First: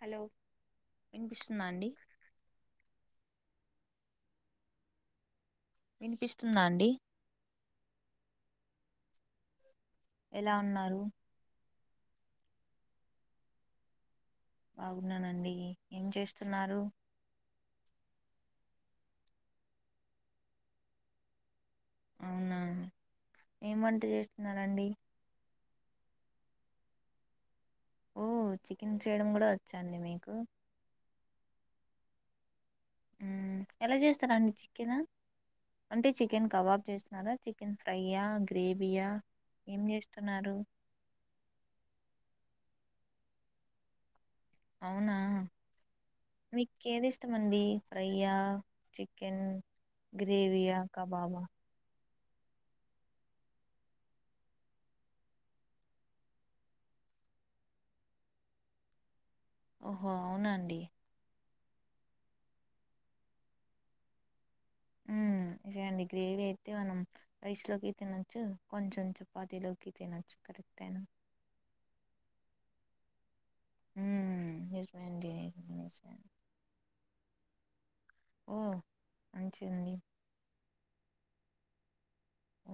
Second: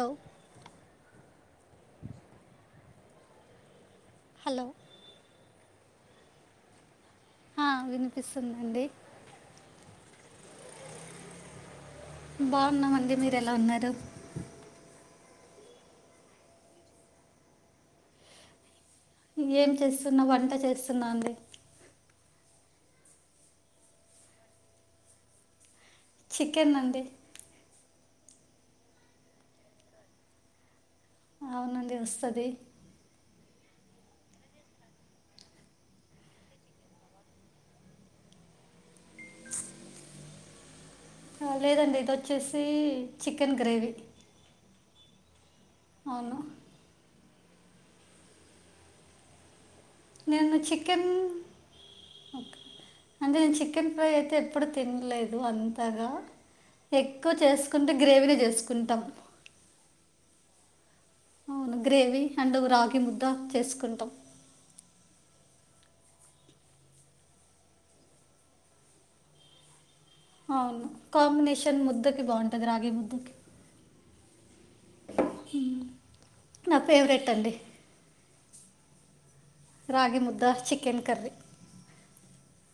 Hello వినిపిస్తుందా అండి hello వినిపిస్తుందా అండి ఆ వినిపిస్తుందండి ఎలా ఉన్నారు బాగున్నామండి మీరు ఎలా ఉన్నారు బాగున్నానండి ఏం చేస్తున్నారు ఏం చేస్తున్నా వంట చేస్తున్నా అండి అవునా ఏం వంట చేస్తున్న రండి చికెన్ అండి ఓ చికెన్ చేయడం కూడా వచ్చాండి మీకు అవునండి వస్తది ఎలా చేస్తారాండి చికెనా అంటే చికెన్ కబాబ్ చేస్తున్నారా చికెన్ ఫ్రైయా గ్రేవీయా ఏం చేస్తున్నారు లేదండి ఇది వచ్చేసి చికెన్ గ్రేవీ అవునా అవును మీకేది ఇష్టమండి ఫ్రైయా చికెన్ నేను గ్రేవయా చికెన్ కబాబా అంటే నేను చికెన్ ఫ్రై అయితే ఎప్పుడు తినలేదు అంతగా ఎక్కువ చేసుకుంటే గ్రేవీనే చేసుకుంటాం ఓహో అవునండి అవును గ్రేవీ అండ్ రాగి ముద్ద చేసుకుంటాం ఆ గ్రేవీ అయితే మనం రైస్ లోకి తినచ్చు కొంచెం చపాతలోకి అవును కాంబినేషన్ ముద్దకి బాగుంటది రాగి ముద్దకి హ్మ్ నిజమే అండి నిజమే నిజమే. నా ఫేవరెట్ అండి ఓ మంచింది అండి రాగి ముద్ద చికెన్ కర్రీ ఓ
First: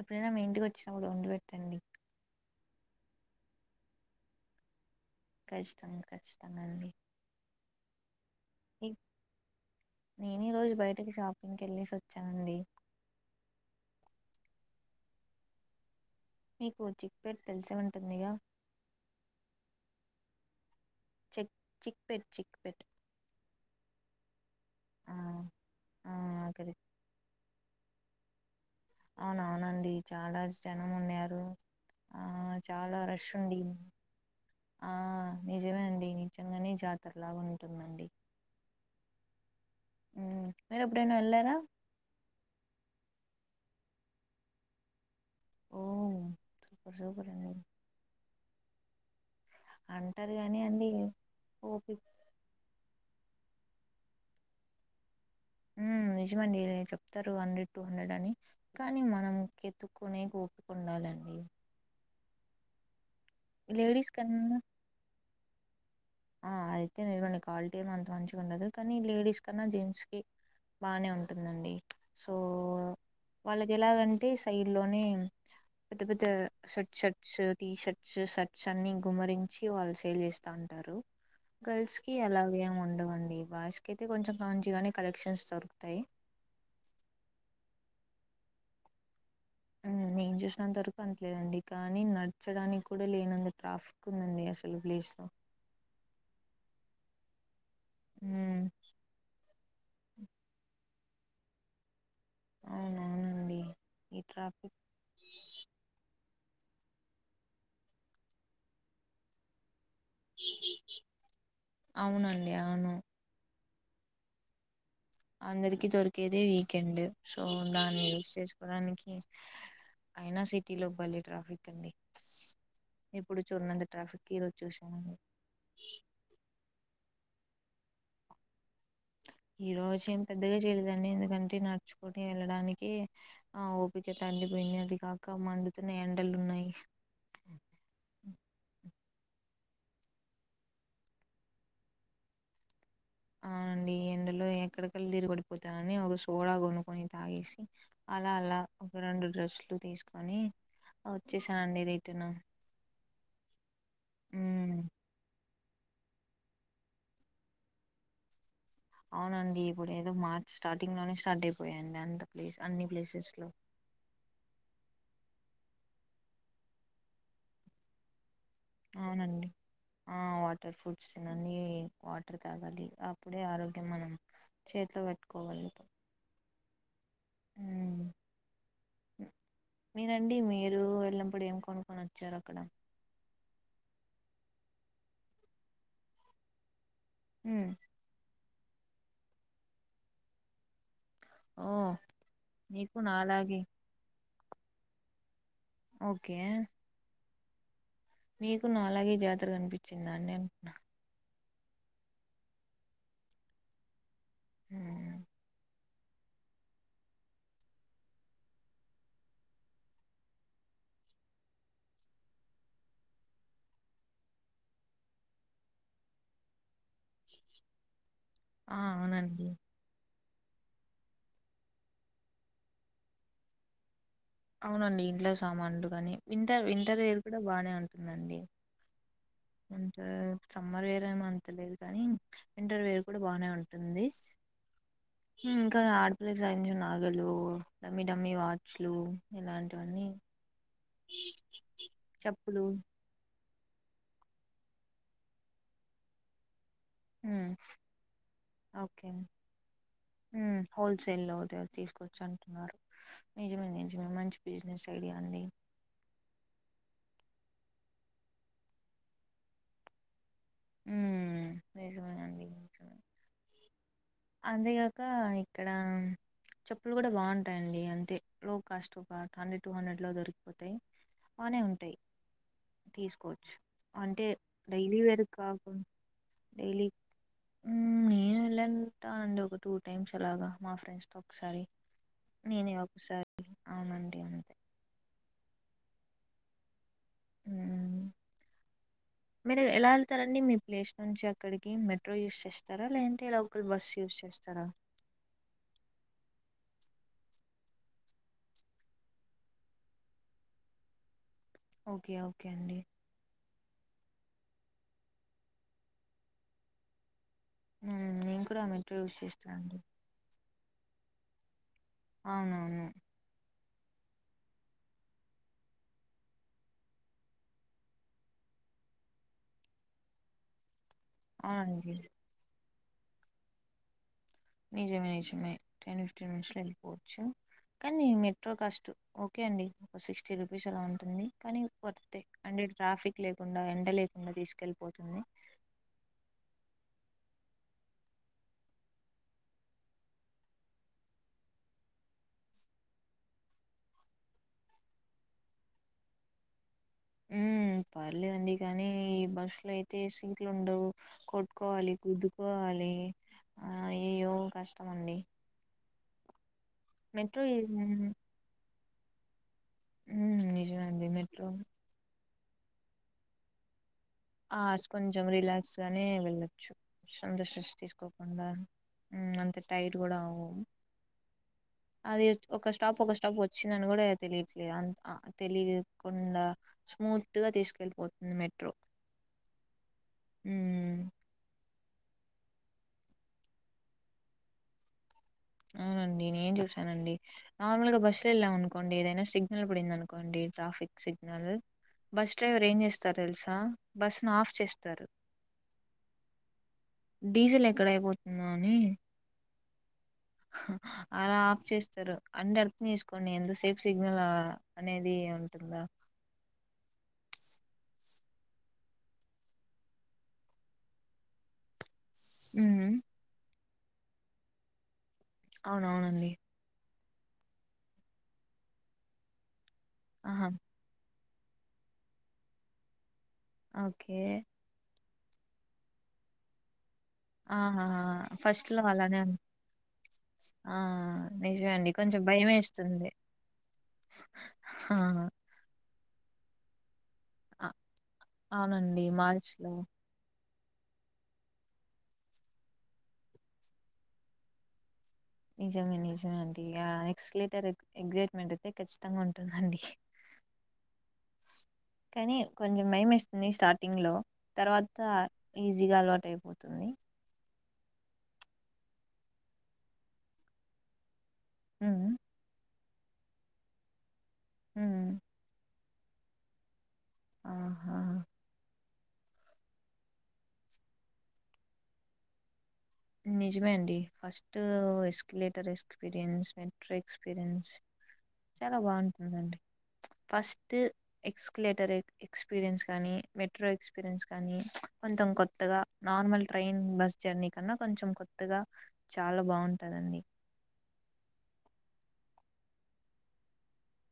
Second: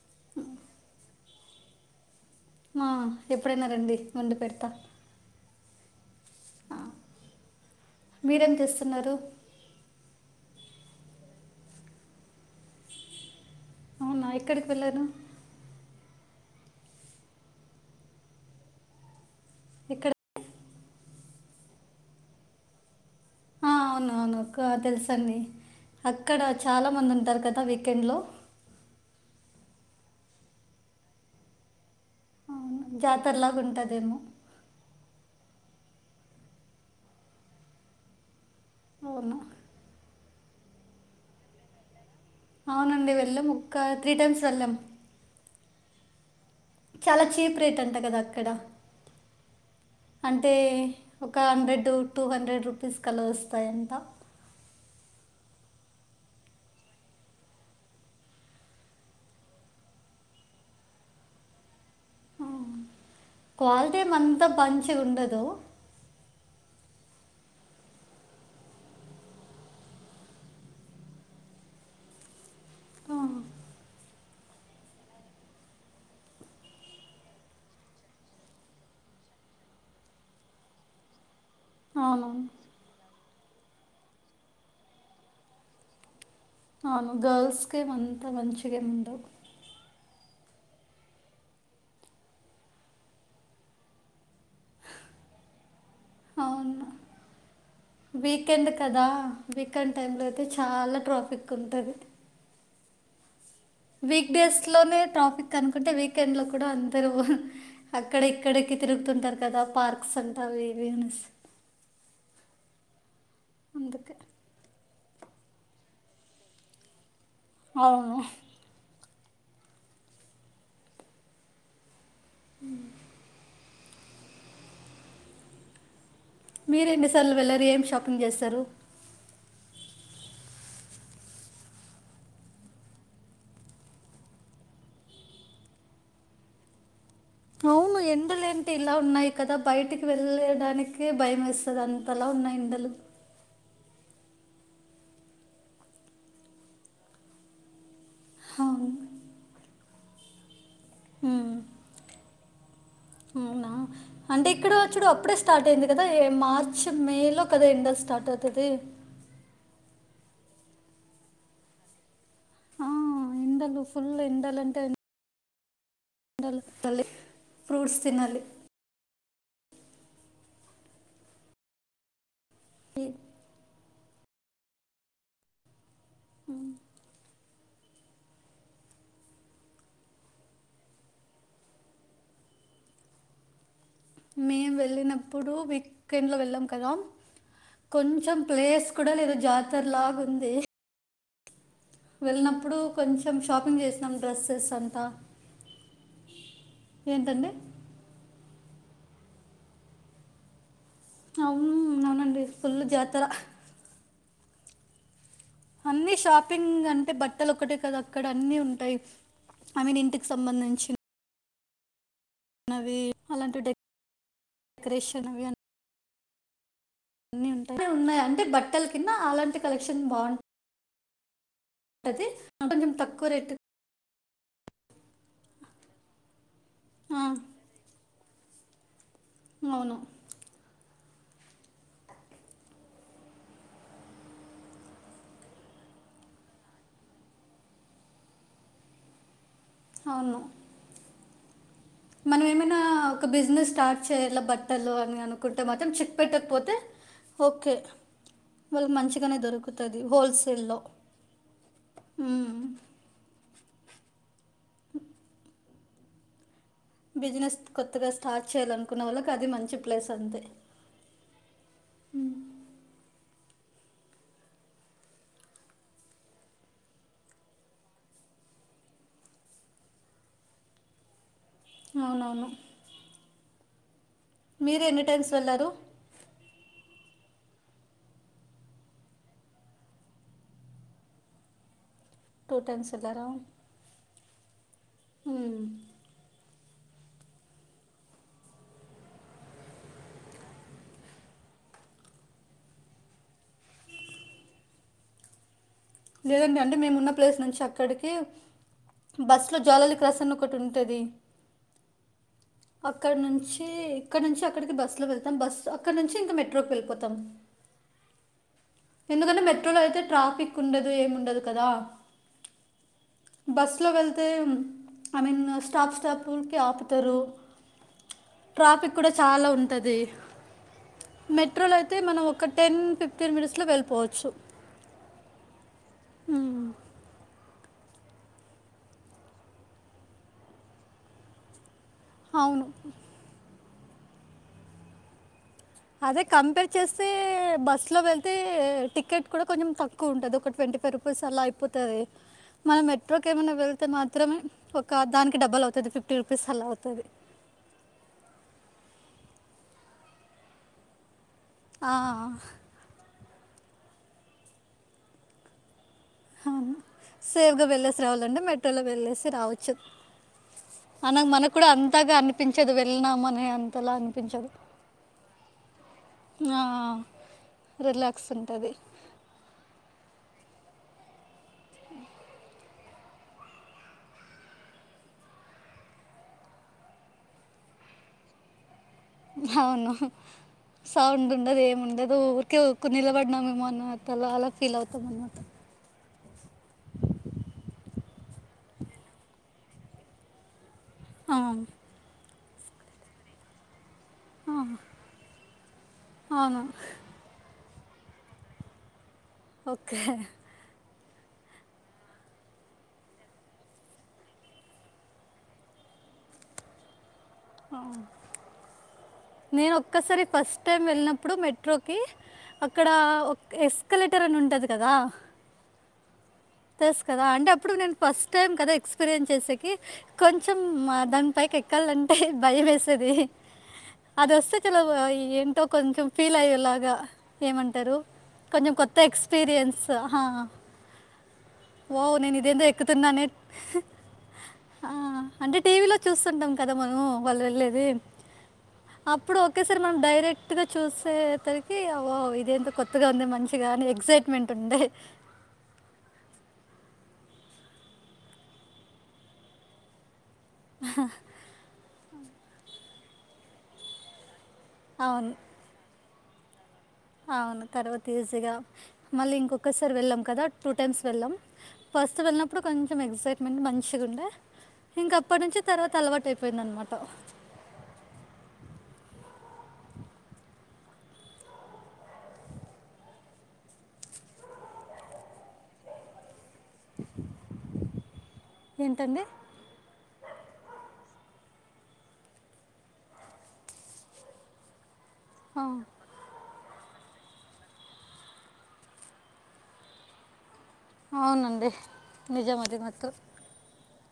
ఎప్పుడైనా మీ ఇంటికి వచ్చినా కూడా వండి పెట్టండి ఆ ఎప్పుడైనా రండి వండి పెడతా కచ్చితంగా ఆ, మీరేం ఈ- చేస్తున్నారు నేను ఈ రోజు బయటకి షాపింగ్కి వెళ్ళసి వచ్చానండి అవునా ఎక్కడికి వెళ్ళను మీకు చిక్ పేట్ తెలిసే ఉంటుందిగా ఇక్కడ చెక్ చిక్ పెట్ చిక్ పెట్ అవును అవును తెలుసండి ఆ అక్కడ కరెక్ట్ చాలా మంది ఉంటారు కదా చికెన్ లో అవునవునండి చాలా జనం ఉన్నారు ఆ అవును చాలా రష్ జాతరలాగా ఉండి ఉంటుందేమో ఆ నిజమే అండి నిజంగానే జాతరలాగా ఉంటుందండి అవును మీరు ఎప్పుడున్న వెళ్ళారా అవునండి వెళ్ళాము ఒక్క త్రీ టైమ్స్ వెళ్ళాం ఓ చాలా చీప్ రేట్ అంట కదా అక్కడ అంటారు అంటే గానీ అండి ఒక హండ్రెడ్ ఓపిక టూ హండ్రెడ్ రూపీస్ కల వస్తాయంత హ్మ్. నిజమండి చెప్తారు హండ్రెడ్ టూ హండ్రెడ్ అని కాని మనం వెతుక్కునేకి ఓపిక ఉండాలి. ఆ. క్వాలిటీ లేడీస్ ఏమ అంతా కన్నా మంచిగా ఉండదు ఆ అదయితే నిజవండి క్వాలిటీ ఏమో అంత మంచిగా ఉండదు కానీ లేడీస్ కన్నా జెంట్స్ కి బాగనే ఉంటుందండి సో ఆ. వాళ్ళకి ఎలాగంటే సైడ్ లోనే పెద్ద పెద్ద shirt shirts T shirts shirts అన్ని గుమ్మరించి వాళ్ళు సేల్ చేస్తా ఉంటారు గల్స్ కి అవును అలాగేమి ఉండవండి బాయ్స్ కయితే కొంచెం మంచిగానే కలెక్షన్స్ దొరుకుతాయి అవును గర్ల్ కి ఏం అంతా మంచిగా ఉండవు నేను చూసినంత వరకు అంతలేదండి కానీ నడచడానికి కూడా లేనంత ట్రాఫిక్ ఉందండి అసలు ప్లేస్ లో అవును ఉమ్, వీకెండ్ కదా వీకెండ్ టైమ్ లో అయితే చాలా ట్రాఫిక్ ఉంటది అవునవునండి ఈ వీక్ డేస్ ట్రాఫిక్ లోనే టాపిక్ అనుకుంటే వీకే లో కూడా అందరు అక్కడ ఎక్కడెకి తిరుగుతుంటారు కదా పార్క్ సంత [unintelligible] అవునండి అవును అందుకే అందరికి దొరికేదే వీకెండ్ సో దాన్ని అవును యూస్ చేసుకోడానికి అయినా సిటీ లో బలే ట్రాఫిక్ అండి ఏప్పుడు చూన్నంత టఫిక్ ఇడా చూసా మీరెన్నిసార్లు వెళ్లరు ఏం షాపింగ్ చేసారు ఈ రోజు ఏం పెద్దగా చేయలేదండి ఎందుకంటే నడుచుకొని వెళ్ళడానికి ఆ ఓపికత గ్గి పోయింది అది కాక మండుతున్న ఎండలు ఉన్నాయి అవును ఎండలు ఏంటి ఇలా ఉన్నాయి కదా బయటికి వెళ్ళడానికి భయం వేస్తాది అంతలా ఉన్నాయి ఎండలు అవునండి ఈ ఎండలో ఎక్కడకడ తిరి పడిపోతానని ఒక సోడా కొనుక్కొని తాగేసి అలా అలా అవును ఒక రెండు డ్రెస్లు తీసుకొని ఉమ్, వచ్చేసానండి రిటర్ను అవునా అంటే ఇక్కడ ఉమ్ వచ్చడు అప్పుడే స్టార్ట్ అయింది కదా మార్చ్ మే లో కదా ఎండలు స్టార్ట్ అవుతా అవునండి ఇప్పుడు ఏదో మార్చ్ స్టార్టింగ్ లోనే స్టార్ట్ అయిపోయాయండి అంత ప్లేస్ అన్ని ఆ ప్లేసెస్ లో ఎండలు ఫుల్ ఎండలు అంటే [inaudible] ఫ్రూట్ తినాలి అవునండి వాటర్ ఫ్రూట్స్ తినండి వా బట తాగాలి ఈ- అప్పుడే ఆరోగ్యం మనం చేతిలో పెట్టుకోగలుగుతా అవు మీరండి మీరు వెళ్ళినప్పుడు ఏం కొనుక్కొని వచ్చారు అక్కడ మేము వెళ్ళినప్పుడు వీకెండ్లో వెళ్ళాం కదా ఉమ్ కొంచెం ప్లేస్ కూడా లేదు జాతర లాగా ఉంది ఓ వెళ్ళినప్పుడు మీకు కొంచెం నాలాగే షాపింగ్ చేసినాం డ్రెస్సెస్ అంతా ఓకే ఏంటండీ మీకు నాలాగే జాతర కనిపించింద అండి అవును అవునండి ఫుల్ జాతర హూ అన్ని షాపింగ్ అంటే బట్టలు ఒక్కటే కదా అక్కడ అన్ని ఉంటాయి ఆమెను ఇంటికి సంబంధించి వి అలాంటిడె డెకరేషన్ అవి అ అన్ని ఉంటాయి అ ఉన్నాయి అంటే ఆ బట్టల కింద అవునండి అలాంటి కలెక్షన్ బాగుంటాయి అతే కొంచెం తక్కువ రేటు అవునండి ఇంట్లో సామానులు కాని వింటర్ వింటర్ ఆ, వేర్ కూడా బాగానే ఉంటుందండి అవును వింటర్ సమ్మర్ వే అంత లేదు కానీ వింటర్ వేర్ కూడా బానే ఉంటుంది ఇంకా ఆడపిల్లే సంబదించిన నాగలు డమ్మి డమ్మి వాచ్లు ఇలాంటివి అవును మనం చెప్పులు ఏమైనా ఒక బిజినెస్ స్టార్ట్ చేయాలి బట్టలు అని అనుకుంటే మాత్రం చిద్పేట కు పోతే ఉమ్ ఓకే వాళ్ళకి ఓకే మంచిగానే దొరుకుతుంది హు హోల్సేల్లో హోల్సేల్ లో ఓదార తీసుకవచ్చు అంటున్నారు నిజమే ఎంజీవ మంచి బిజినస్ అండి బిజినెస్ కొత్తగా స్టార్ట్ చేయాలనుకున్నా వాళ్ళకి అది మంచి ప్లేస్ అంతే ఉ అంతేగాక ఇక్కడ చెప్పులు కూడా బాగుంటాయండి అంతే లో కాస్ట్ కాట్ హండ్రెడ్ టూ హండ్రెడ్ లో దొరికిపోతాయి అన్నే ఉంటాయి. అవునవును తీసుకోవచ్చు అంటే మీరు డైలీ ఎన్ని వేర్ టైమ్స్ వెళ్ళారు కాకుండా డైలీ ఉమ్ నేను వెళ్ళంటునండి ఒక టూ టైమ్స్ అలాగా మా ఫ్రెండ్స్ తో ఒకసారి టూ నేనే టైమ్స్ ఒకసారి అవునండి ఉహు ఉ మీరు ఎలా వెళ్తారండి మీ ప్లేస్ నుంచి అక్కడికి మెట్రో యూస్ చేస్తారా లేదంటే లోకల్ బస్సు యూస్ చేస్ స్తర లేదండి అండి మేము ఉన్న ప్లేస్ నుంచి అక్కడికి బస్సులో జాలాల్ క్రాస్ అని ఒకటి ఉంటాది ఓకే. ఓకే అండి. అక్కడ నుంచి ఇక్కడ నుంచి అక్కడికి బస్ లో వెళ్తాం బస్ అక్కడ నుంచి ఇంకా మెట్రోకి వెళిపోతాం ఊ ఇం ఎందుకంటే మెట్రోలో అయితే ట్రాఫిక్ ఉండదు ఏముండదు కాదా అవునవును బస్సులో వెళ్తే ఐ మిన్ స్టాప్ స్టాపులకి ఆపుతారు. ట్రాఫిక్ కూడా చాలా ఉంటాది. మెట్రోలో అవునండి. అయితే మనం ఒక టెన్ ఫిఫ్టీన్ మినిట్స్ లో వెళ్ళిపోవచ్చు. నిజమే నిజమే టెన్ ఫిఫ్టీన్ మినిట్స్ ఉమ్, లో వెళ్ళిపోవచ్చు కానీ మెట్రో కాస్ట్ ఓకే అండి ఒక సిక్స్టీ రూపీస్ అలా ఉంటుంది కానీ వర్తే అవును అంటే ట్రాఫిక్ లేకుండా ఎండ లేకుండా తీసుకెళ్ళిపోతుంది. అదే కంపేర్ చేస్తే బస్ లో వెళ్తే టికెట్ కూడా కొంచెం తక్కువ ఉంటాది ఒక ట్వం టిఫోర్ అలా అయిపోతాది మనం మెట్రోకి ఏమైనా వెళ్తే మాత్రమే ఒక దానికి డబ్బల్ అవుతది ఫిఫ్టీ రూపీస్ అలా అవుతది ఉ పర్లేదండి కానీ ఈ బస్ లో అయితే సీట్లు ఉండవు కోట్ ఆ, కట్కోవాలి గుద్దుకోవాలి ఆ ఎయ్యో కష్టామండి ఆ సేవ్ గా వెళ్లేసి ఉమ్, రావాలంటే మెట్రోలో వెళ్లేేసి రావచ్ చూ ఉమ్, నిజమండి అవును మెట్రో మనకు కూడా అంతాగా అనిపించదు వెళ్ళినమా అని అంతలా అని ఆ కొంచెం రిలాక్స్ గానే ఆ, వెళ్ళొచ్చు సంతో ట్రేస్ రిలాక్స్ తీసుకోకుండా ఉంటుంది ఉ అంత టైట్ కూడా అవ్వం అది ఒక స్టాప్ ఒక స్టాప్ వచ్చిందని కూడా తెలియట్లేదు అ తెలియకుండా స్మూత్ గా తీసుకెళ్ళిపోతుంది మెట్రో అవును ఉమ్, సౌండ్ ఉండదు ఏముండదు అ ఊరికే ఉక్కు నిలబడినమే అన్న తలలా ఫీల్ అవుతాం అన్నమా అవునండి నేన్ చూసానండి నార్మల్ గా బస్సు లో వెళ్ళాం అనుకోండి ఏదైనా సిగ్నల్ పడింది అనుకోండి ట్రాఫిక్ ఆ, సిగ్నల్ బస్ డ్రైవర్ ఏం చేస్తార తెల్సా బస్సు ను ఆఫ్ చేస్తారు అవును డీజిల్ ఎక్ ఎక్కడైపోతుంద అని ఓకే అలా ఆఫ్ చేస్తారు అంటే అర్ధం చేసుకోండి ఎంత సేఫ్ సిగ్నల్ అనేది అంటందా నేను ఒక్కసారి ఫస్ట్ టైం వెళ్ళినప్పుడు మెట్రో అక్కడ ఉమ్ ఒక ఎస్కలేటర్ అని ఉంటది కదా అవునవునండి తెసు కదా అంటే అప్పుడు నేను ఫస్ట్ టైం కదా ఎక్స్పీరియన్స్ చేసేకి ఆహా కొంచెం దానికి పైకి ఎక్కాలంటే భయం వేసేది ఓకే అది వస్తే చలో ఏంటో కొంచెం ఫీల్ అయ్యేలాగా ఆహా ఏమంటారు ఫస్ట్ కొంచెం లో కొత్త అలానే ఉం ఎక్స్పీరియన్స్ హ ఆ నిజమే అండి ఓ కొంచెం నేను భయం ఇదేందో వేస్తుంది ఎక్కుతున్నానే ఆ అంటే టీవీలో చూస్తుంటాం కదా మనం వాళ్ళు అ వెళ్ళేది అవునండి అప్పుడు మార్చ్ లో ఒకేసారి మనం డైరెక్ట్ కొత్తగా చూసే తడికి అ ఇది ఎంత కొత్తగా ఉంది మంచిగా అని ఎక్సైట్మెంట్ ఉండే నిజమే నిజమే ఆ ఎక్సలటర్ ఎగ్జైట్మెంట్ అయితే ఖచ్చితంగా ఉంటుందండి హా కానీ కొంచెం భయం యేస్తుంది స్టార్టింగ్లో తర్వాత అవును ఈజీగా అలవాటు అయిపోతుంది అవును తర్వాత ఈజీగా మళ్ళీ ఇంకొక్కసారి వెళ్ళాం కదా టూ టైమ్స్ వెళ్ళం ఉమ్ ఫస్ట్ వెళ్ళినప్పుడు కొంచెం ఎగ్సైట్మెంట్ మంచిగుండె ఉమ్ ఇంక అప్ప నుంచి తర్వాత అలవాటు అయిపోయిందనమాట ఆహా నిజమే అండి first escalator experience, better experience చాలా ఏంటండి బావుటుందండి first escalator a experience కానీ మెట్రో ఎక్స్పీరియన్స్ కానీ కొంతం ఆ, కొత్తగా నార్మల్ ట్రైన్ బస్ జర్నీ, కన్నా కొంచెం కొత్తగా చాలా బావుటదండి అవునండి నిజం అది మాత్రం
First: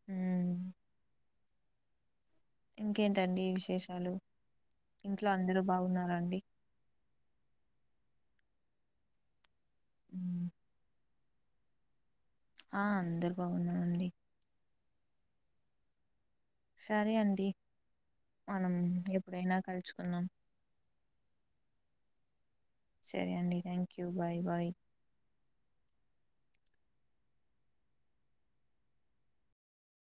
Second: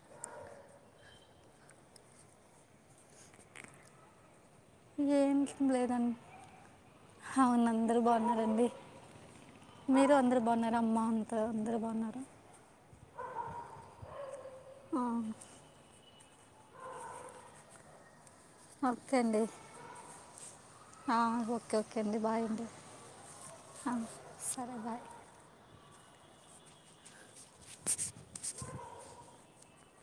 హ్మ్. ఇంకేంటండి విశేషాలు ఇంట్లో అందరూ ఏంట లేదండి బాగున్నారా అండి? అవును అందరు బావున్నారండి మీరు అందరు హ్మ్. బావున్నార అమ్మ అ అందరూ బావున్నారు ఆ అందరు బావున్నానండి ఆ సరే అండి మనం ఓకే అండి ఎప్పుడైనా కలుచుకున్నాం ఆ ఓకే ఓకే అండి బాయ్ అండి సరే అండి థ్యాంక్ ఆ, యూ బాయ్ బాయ్.